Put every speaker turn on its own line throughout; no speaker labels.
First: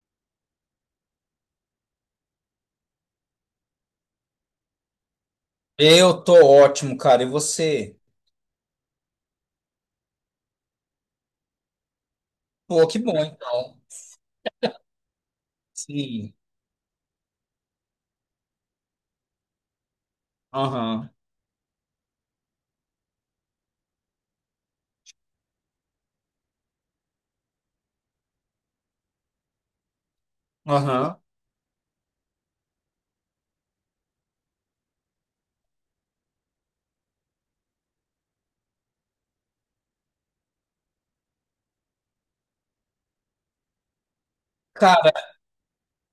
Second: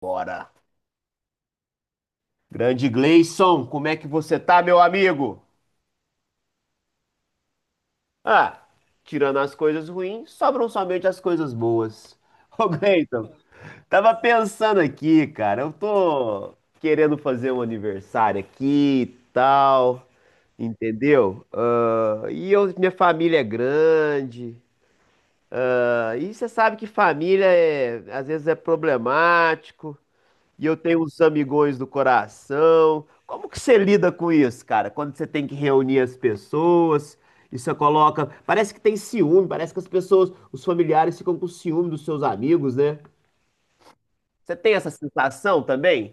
Bora. Grande Gleison, como é que você tá, meu amigo?
Eu tô ótimo, cara. E você?
Ah, tirando as coisas ruins, sobram somente as coisas boas. Ô,
Pô, que bom,
Gleison,
então.
tava pensando aqui, cara, eu
Sim.
tô querendo fazer um aniversário aqui e tal,
Aham.
entendeu? Ah, e eu, minha família é grande. Ah, e você sabe que família é, às vezes é problemático. E eu tenho uns
Aham.
amigões do coração. Como que você lida com isso, cara? Quando você tem que reunir as pessoas, e você coloca. Parece que tem ciúme, parece que as pessoas, os familiares ficam com ciúme dos seus amigos, né? Você tem essa
Cara,
sensação também?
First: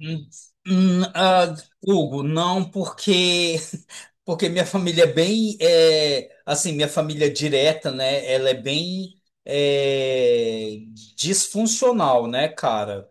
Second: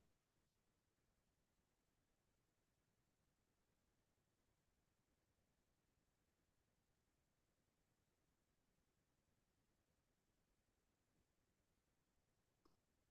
hum, hum, ah, Hugo, não porque porque minha família é bem assim, minha família direta, né? Ela é bem disfuncional, né, cara?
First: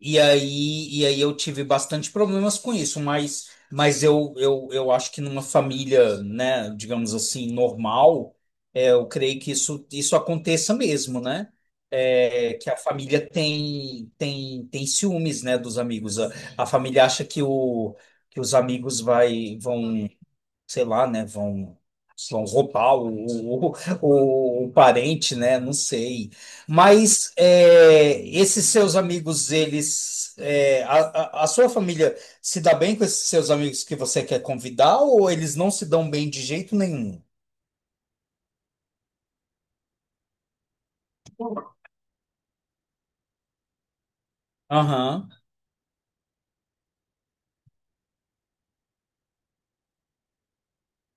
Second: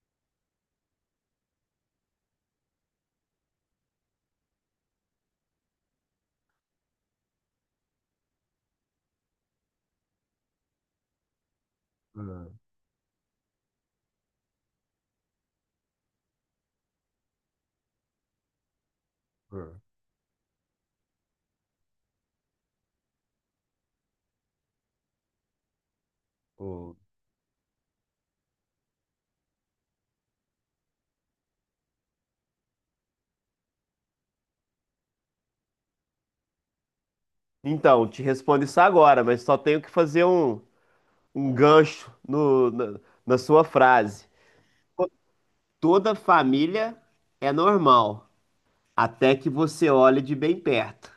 E aí, eu tive bastante problemas com isso, mas, eu acho que numa família, né, digamos assim, normal, eu creio que isso aconteça mesmo, né? É,
Hum,
que a família tem ciúmes, né, dos amigos. A família acha que, que os amigos vai,
hum,
vão sei lá, né? Vão roubar o, o parente, né? Não sei.
hum.
Mas é, esses seus amigos, eles. A sua família se dá bem com esses seus amigos que você quer convidar ou eles não se dão bem de jeito nenhum?
Então, te respondo isso agora, mas só tenho que fazer um gancho na sua frase.
Aham.
Toda família é normal, até que você olhe de bem perto.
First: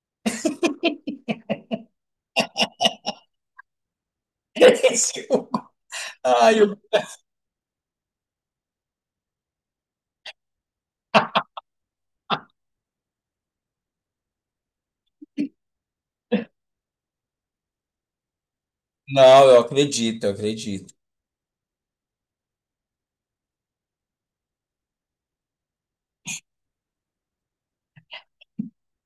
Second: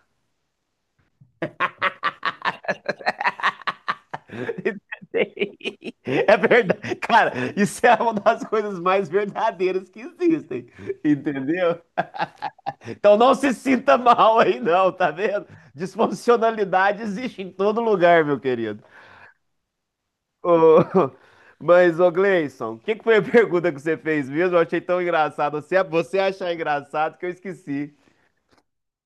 Esse que eu-
É
Ah, eu...
verdade. Cara, isso é uma das coisas mais verdadeiras que existem, entendeu? Então não se sinta mal aí, não, tá vendo? Disfuncionalidade existe em todo lugar, meu querido.
Não, eu acredito, eu
Ô,
acredito.
mas, ô Gleison, o que que foi a pergunta que você fez mesmo? Eu achei tão engraçado. Você achar engraçado que eu esqueci.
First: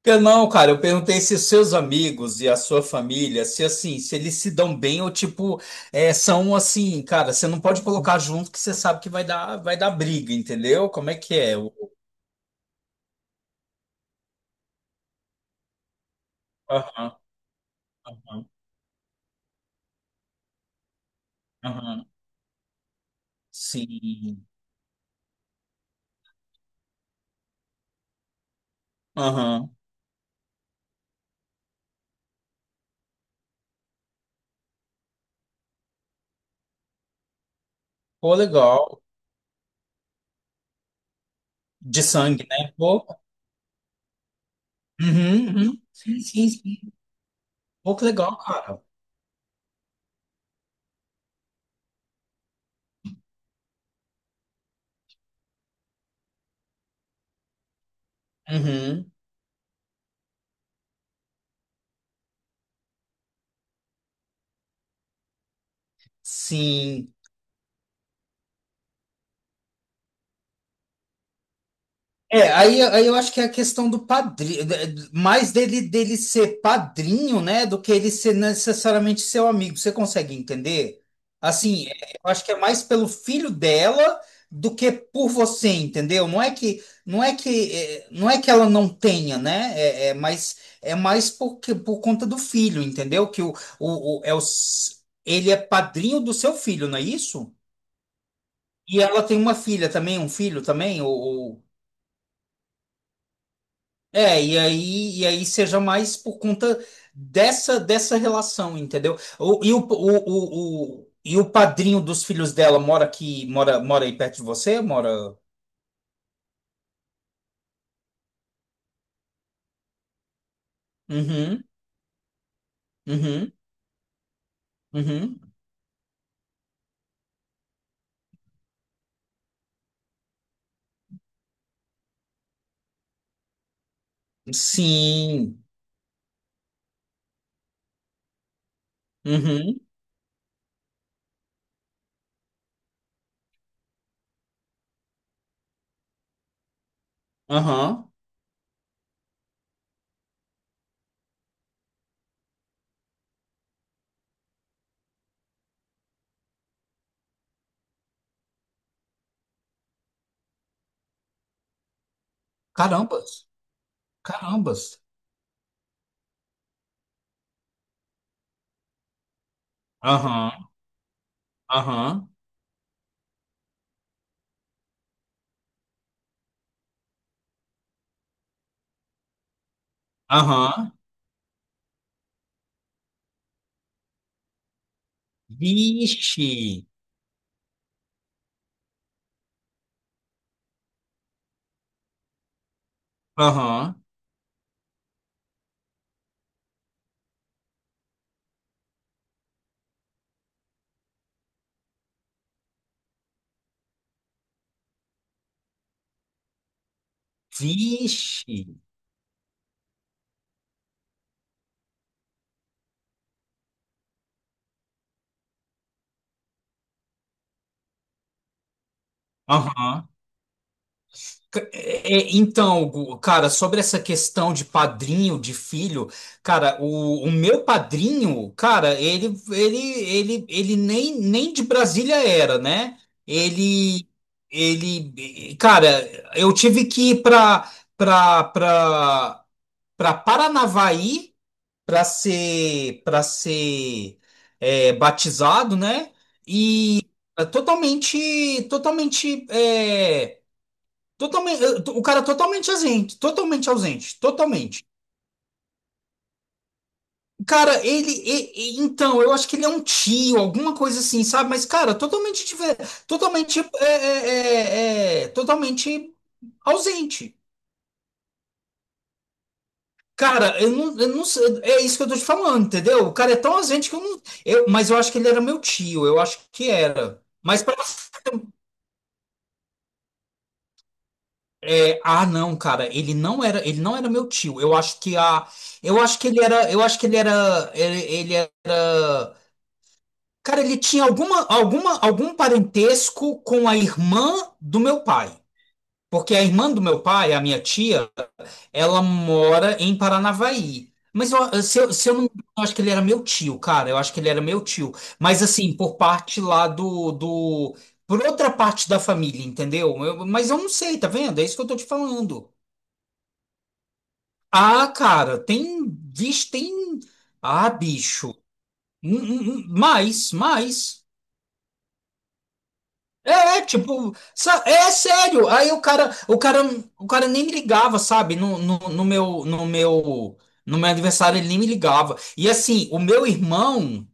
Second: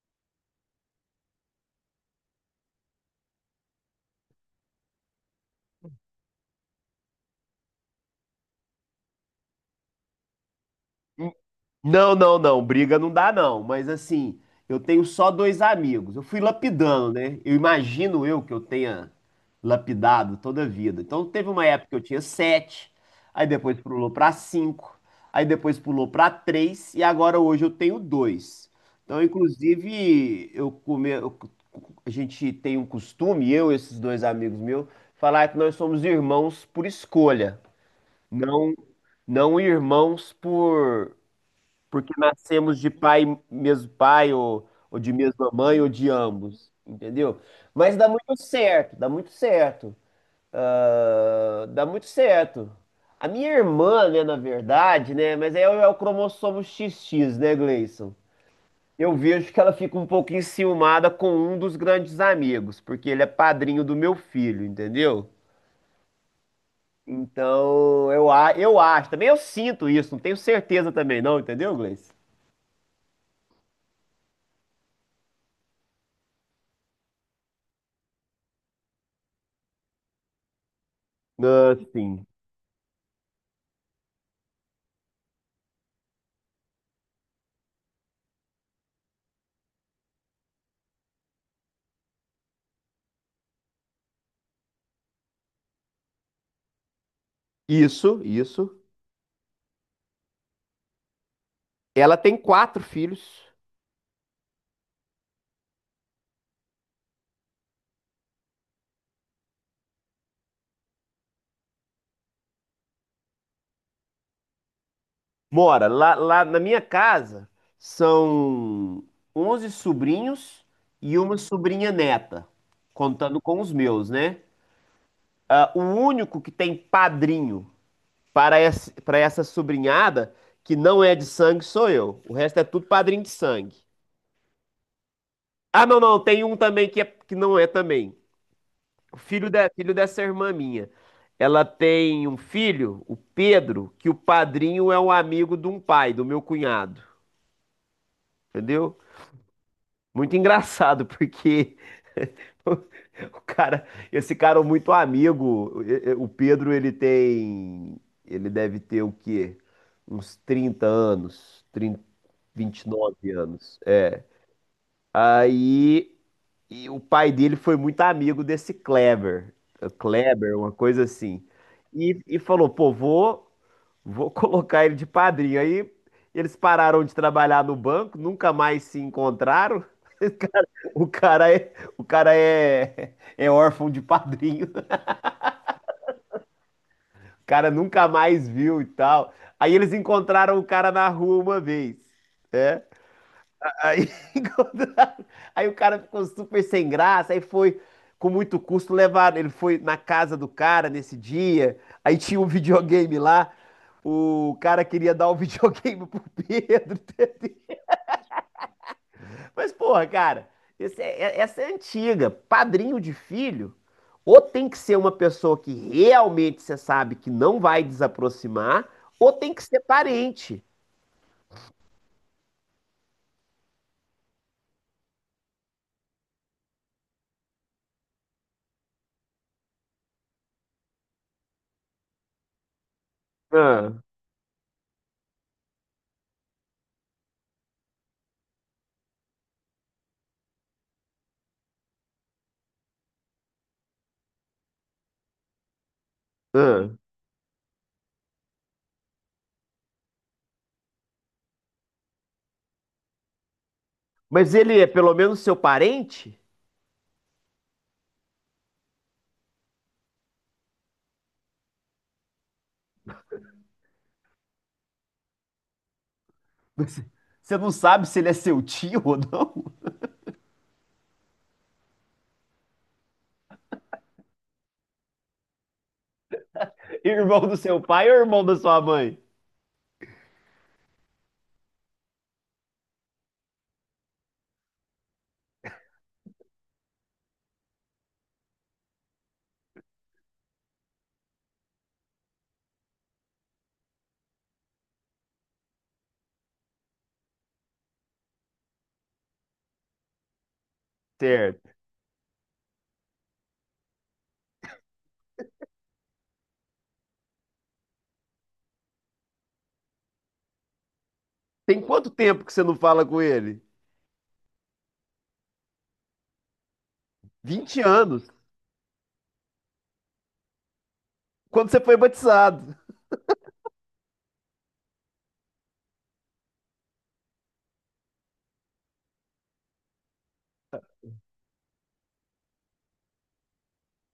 Eu Não, cara, eu perguntei se os seus amigos e a sua família, se assim, se eles se dão bem ou tipo, são assim, cara, você não pode colocar junto que você sabe que vai dar briga, entendeu? Como é que é? O-
Não, não, não, briga não dá não, mas assim, eu tenho só dois amigos. Eu fui
Aham,
lapidando, né? Eu imagino eu
aham,
que eu tenha lapidado toda a vida. Então teve uma época que eu
aham.
tinha sete, aí depois pulou para
Sim.
cinco, aí depois pulou para três e agora hoje eu tenho dois. Então,
Aham.
inclusive, a gente tem um costume, eu e esses dois amigos meus, falar que nós somos irmãos por escolha,
Pô,
não
legal.
não irmãos por
De
porque
sangue, né?
nascemos de
Pô.
pai, mesmo pai, ou de
Uhum,
mesma mãe,
uhum.
ou de
Sim, sim,
ambos,
sim.
entendeu? Mas
Pô, que
dá muito
legal, cara.
certo, dá muito certo. Ah, dá muito certo. A minha irmã, né, na verdade, né, mas aí é o cromossomo XX, né, Gleison?
Uhum.
Eu vejo que ela fica um pouco enciumada com um dos grandes amigos, porque ele é padrinho do meu filho, entendeu?
Sim.
Então, eu acho, também eu sinto isso, não tenho certeza também não, entendeu, Gleice?
É, aí eu acho que é a questão do padrinho, mais dele ser padrinho, né, do que ele ser necessariamente seu amigo. Você consegue entender?
Ah,
Assim,
sim.
eu acho que é mais pelo filho dela do que por você, entendeu? Não é que não é que é, não é que ela não tenha, né? É mais porque por conta do filho, entendeu? Que o, o, o- é o, s- ele é padrinho do seu filho, não é isso?
Isso, isso.
E ela tem uma filha também, um filho também, ou...
Ela tem quatro filhos.
É, e aí seja mais por conta dessa relação, entendeu? O- e o padrinho dos filhos dela mora aqui, mora aí perto de você? Mora.
Mora lá, lá na minha casa são 11 sobrinhos e uma
Uhum,
sobrinha neta, contando
uhum,
com os meus, né?
uhum.
Ah, o único que tem padrinho para essa sobrinhada que não é de sangue sou eu. O resto é tudo padrinho de sangue.
Sim.
Ah, não, não, tem um também que, é, que não é também. O filho, de,
Uhum,
filho dessa irmã minha. Ela tem um filho, o Pedro, que o padrinho é um amigo de um pai, do meu cunhado.
aham.
Entendeu? Muito engraçado, porque o cara, esse cara é muito amigo. O Pedro, ele tem. Ele deve ter o quê? Uns 30 anos, 30, nove
Carambas,
anos. É,
carambas.
aí e o pai dele foi muito amigo desse Kleber, Kleber,
Aham,
uma coisa assim. E,
aham,
e falou: pô, vou colocar ele de padrinho. Aí eles pararam de trabalhar no banco, nunca mais se encontraram.
aham.
O cara é, é órfão de padrinho.
Vixe,
O cara nunca mais viu e tal. Aí eles encontraram o cara na rua uma vez. É.
aham,
Aí, encontraram- aí o cara ficou super sem graça, aí foi com muito custo levar, ele foi na casa do cara nesse dia, aí tinha um videogame lá, o cara queria dar o videogame pro Pedro.
vixe,
Mas, porra, cara, essa é antiga. Padrinho de filho, ou tem que ser uma pessoa que realmente você sabe que não vai desaproximar, ou tem que ser
aham.
parente.
É, é, então, Gu, cara, sobre essa questão de padrinho, de filho, cara, o meu padrinho, cara, ele nem de Brasília era, né?
Ah,
Ele, ele, cara, eu tive que ir para para para Paranavaí para ser batizado, né?
ah.
Totalmente, totalmente. Totalmente, o cara totalmente ausente, totalmente ausente,
Mas ele é
totalmente.
pelo menos seu parente?
Cara, então, eu acho que ele é um tio, alguma coisa assim, sabe? Mas, cara, totalmente, totalmente, totalmente
Você
ausente.
você não sabe se ele é seu tio ou não?
Cara, eu não sei, é isso que eu tô te falando, entendeu? O cara é tão ausente que eu não, mas eu acho que ele era meu tio, eu acho que era.
Irmão do
Mas
seu pai ou irmão da sua mãe?
ah, não, cara, ele não era meu tio. Eu acho que a, eu acho que ele era, ele era. Cara, ele tinha algum parentesco com a irmã do meu pai. Porque a irmã do meu pai, a minha tia, ela mora em Paranavaí. Mas eu,
Certo.
se eu, se eu não me engano, eu acho que ele era meu tio, cara. Eu acho que ele era meu tio. Mas assim, por parte lá do... Por outra parte da família, entendeu? Mas eu não sei, tá vendo? É isso que eu tô
Tem
te
quanto tempo
falando.
que você não fala com ele?
Ah, cara, tem... Vixe, tem... Ah,
20 anos.
bicho. Hum, hum, Mais, mais.
Quando você foi batizado?
É, tipo, é sério. Aí o cara nem me ligava, sabe? No meu aniversário ele nem me ligava. E assim, o meu irmão,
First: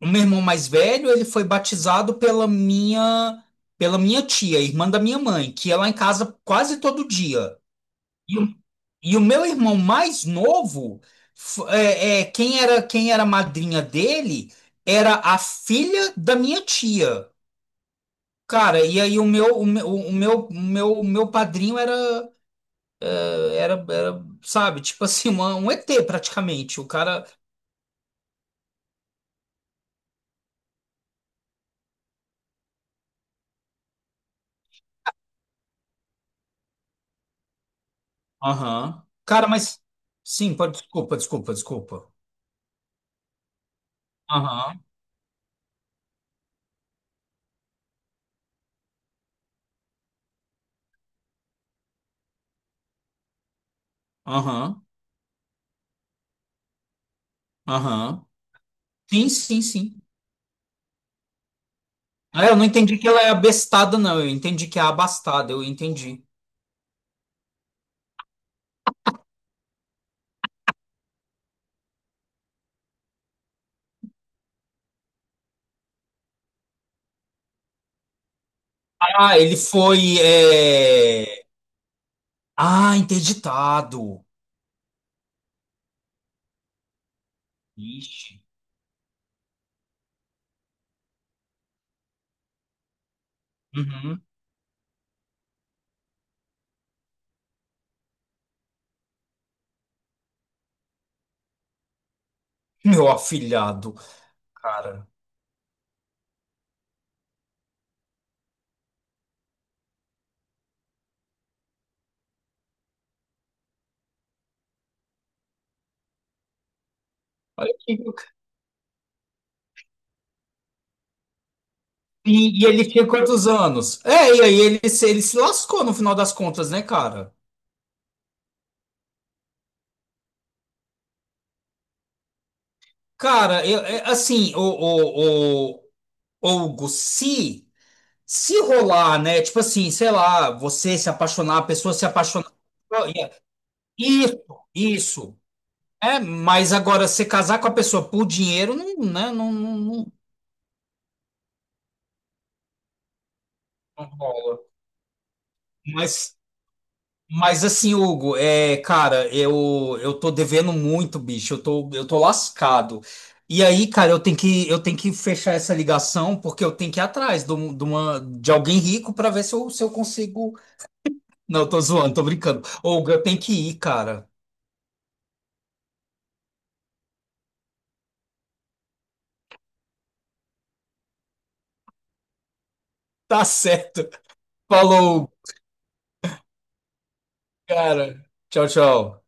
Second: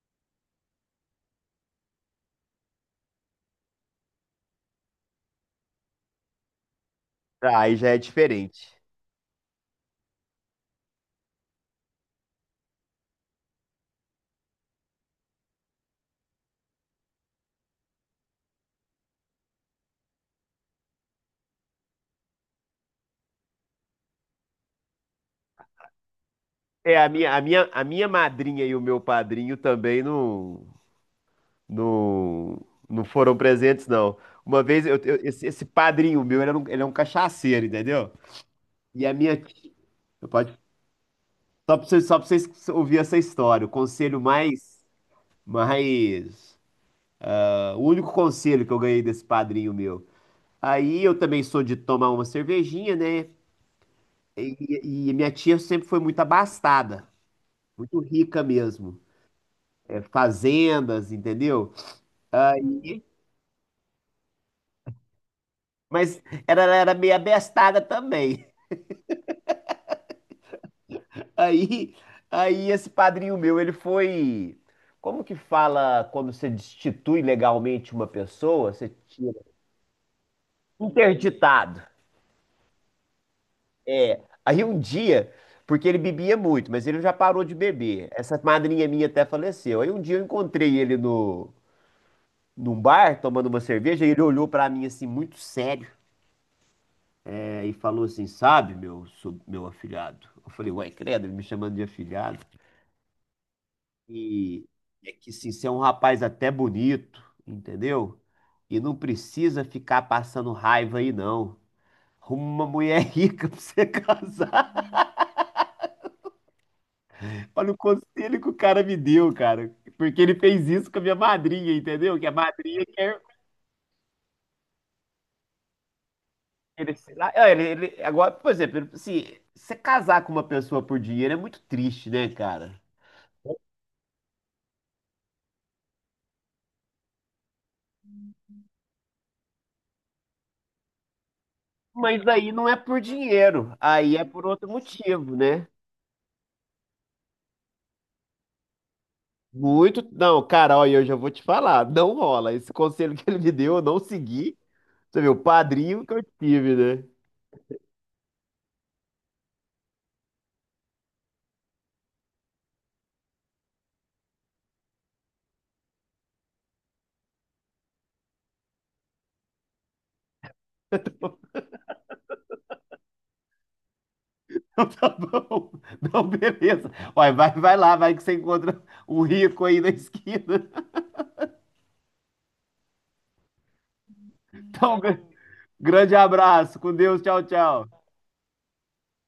o meu irmão mais velho, ele foi batizado pela minha tia, irmã da minha mãe, que ia lá em casa quase todo dia.
Ah, aí já é
E, o-
diferente.
e o meu irmão mais novo, quem era a madrinha dele, era a filha da minha tia. Cara, e aí o meu padrinho era, sabe, tipo assim, um ET praticamente. O
É, a
cara.
minha, a minha, a minha madrinha e o meu padrinho também não, não foram presentes, não. Uma vez, esse, esse padrinho meu, ele é um cachaceiro, entendeu?
Aham.
E a minha
Cara,
tia,
mas. Sim,
pode,
pode. Desculpa, desculpa, desculpa.
só pra vocês ouvirem essa história, o conselho
Aham,
mais, o único conselho que eu ganhei desse padrinho meu. Aí eu também sou de tomar uma cervejinha, né? E,
aham,
e minha tia sempre foi muito abastada, muito
aham.
rica mesmo.
Sim, sim,
É,
sim.
fazendas, entendeu?
Ah, eu não entendi que ela é abestada, não. Eu entendi que é abastada, eu
Mas
entendi.
era, ela era meio abestada também. Aí, aí esse padrinho meu, ele foi. Como que fala quando você destitui legalmente uma pessoa? Você
Ah,
tira.
ele foi.
Interditado.
Ah, interditado.
Aí um dia, porque ele bebia muito, mas ele já parou de beber. Essa
Ixi.
madrinha minha até faleceu. Aí um dia eu encontrei ele no, num bar, tomando uma cerveja, e ele
Uhum.
olhou pra mim assim, muito sério, é, e falou assim: sabe, meu, meu afilhado? Eu falei, uai, credo, ele me chamando de afilhado.
Meu afilhado,
E
cara.
é que sim, você é um rapaz até bonito, entendeu? E não precisa ficar passando raiva aí, não. Arruma uma mulher rica pra você casar.
Olha
Olha o
aqui.
conselho que o cara me deu, cara. Porque ele fez isso com a minha madrinha, entendeu? Que a
E
madrinha
ele tinha
quer.
quantos anos? É, e aí ele se lascou no final das contas, né,
Ele, sei lá,
cara?
ah, agora, por exemplo, assim, você casar com uma pessoa por dinheiro é muito triste, né, cara?
Cara, assim, Hugo, se rolar, né? Tipo assim, sei lá, você se apaixonar, a pessoa se
Mas
apaixonar.
aí não é por dinheiro, aí é
Isso,
por outro motivo,
isso.
né?
É, mas agora, você casar com a pessoa por dinheiro, não, né, não, não,
Muito.
não
Não, cara, olha, eu já vou te falar. Não rola. Esse conselho que ele me deu, eu não
não
segui.
rola.
Você viu, o padrinho que eu
Mas
tive, né?
Mas assim, Hugo, cara, eu tô devendo muito, bicho. Eu tô lascado. E aí, cara, eu tenho que fechar essa ligação porque eu tenho que ir atrás de, um- de uma de alguém rico pra ver se eu consigo. Não, eu tô zoando, tô brincando. Hugo, eu tenho que ir, cara.
Então, tá bom. Não, beleza. Olha, vai, vai lá, vai que você encontra um rico aí na esquina.
Tá certo.
Então,
Falou,
grande abraço. Com Deus. Tchau, tchau.
cara. Tchau, tchau.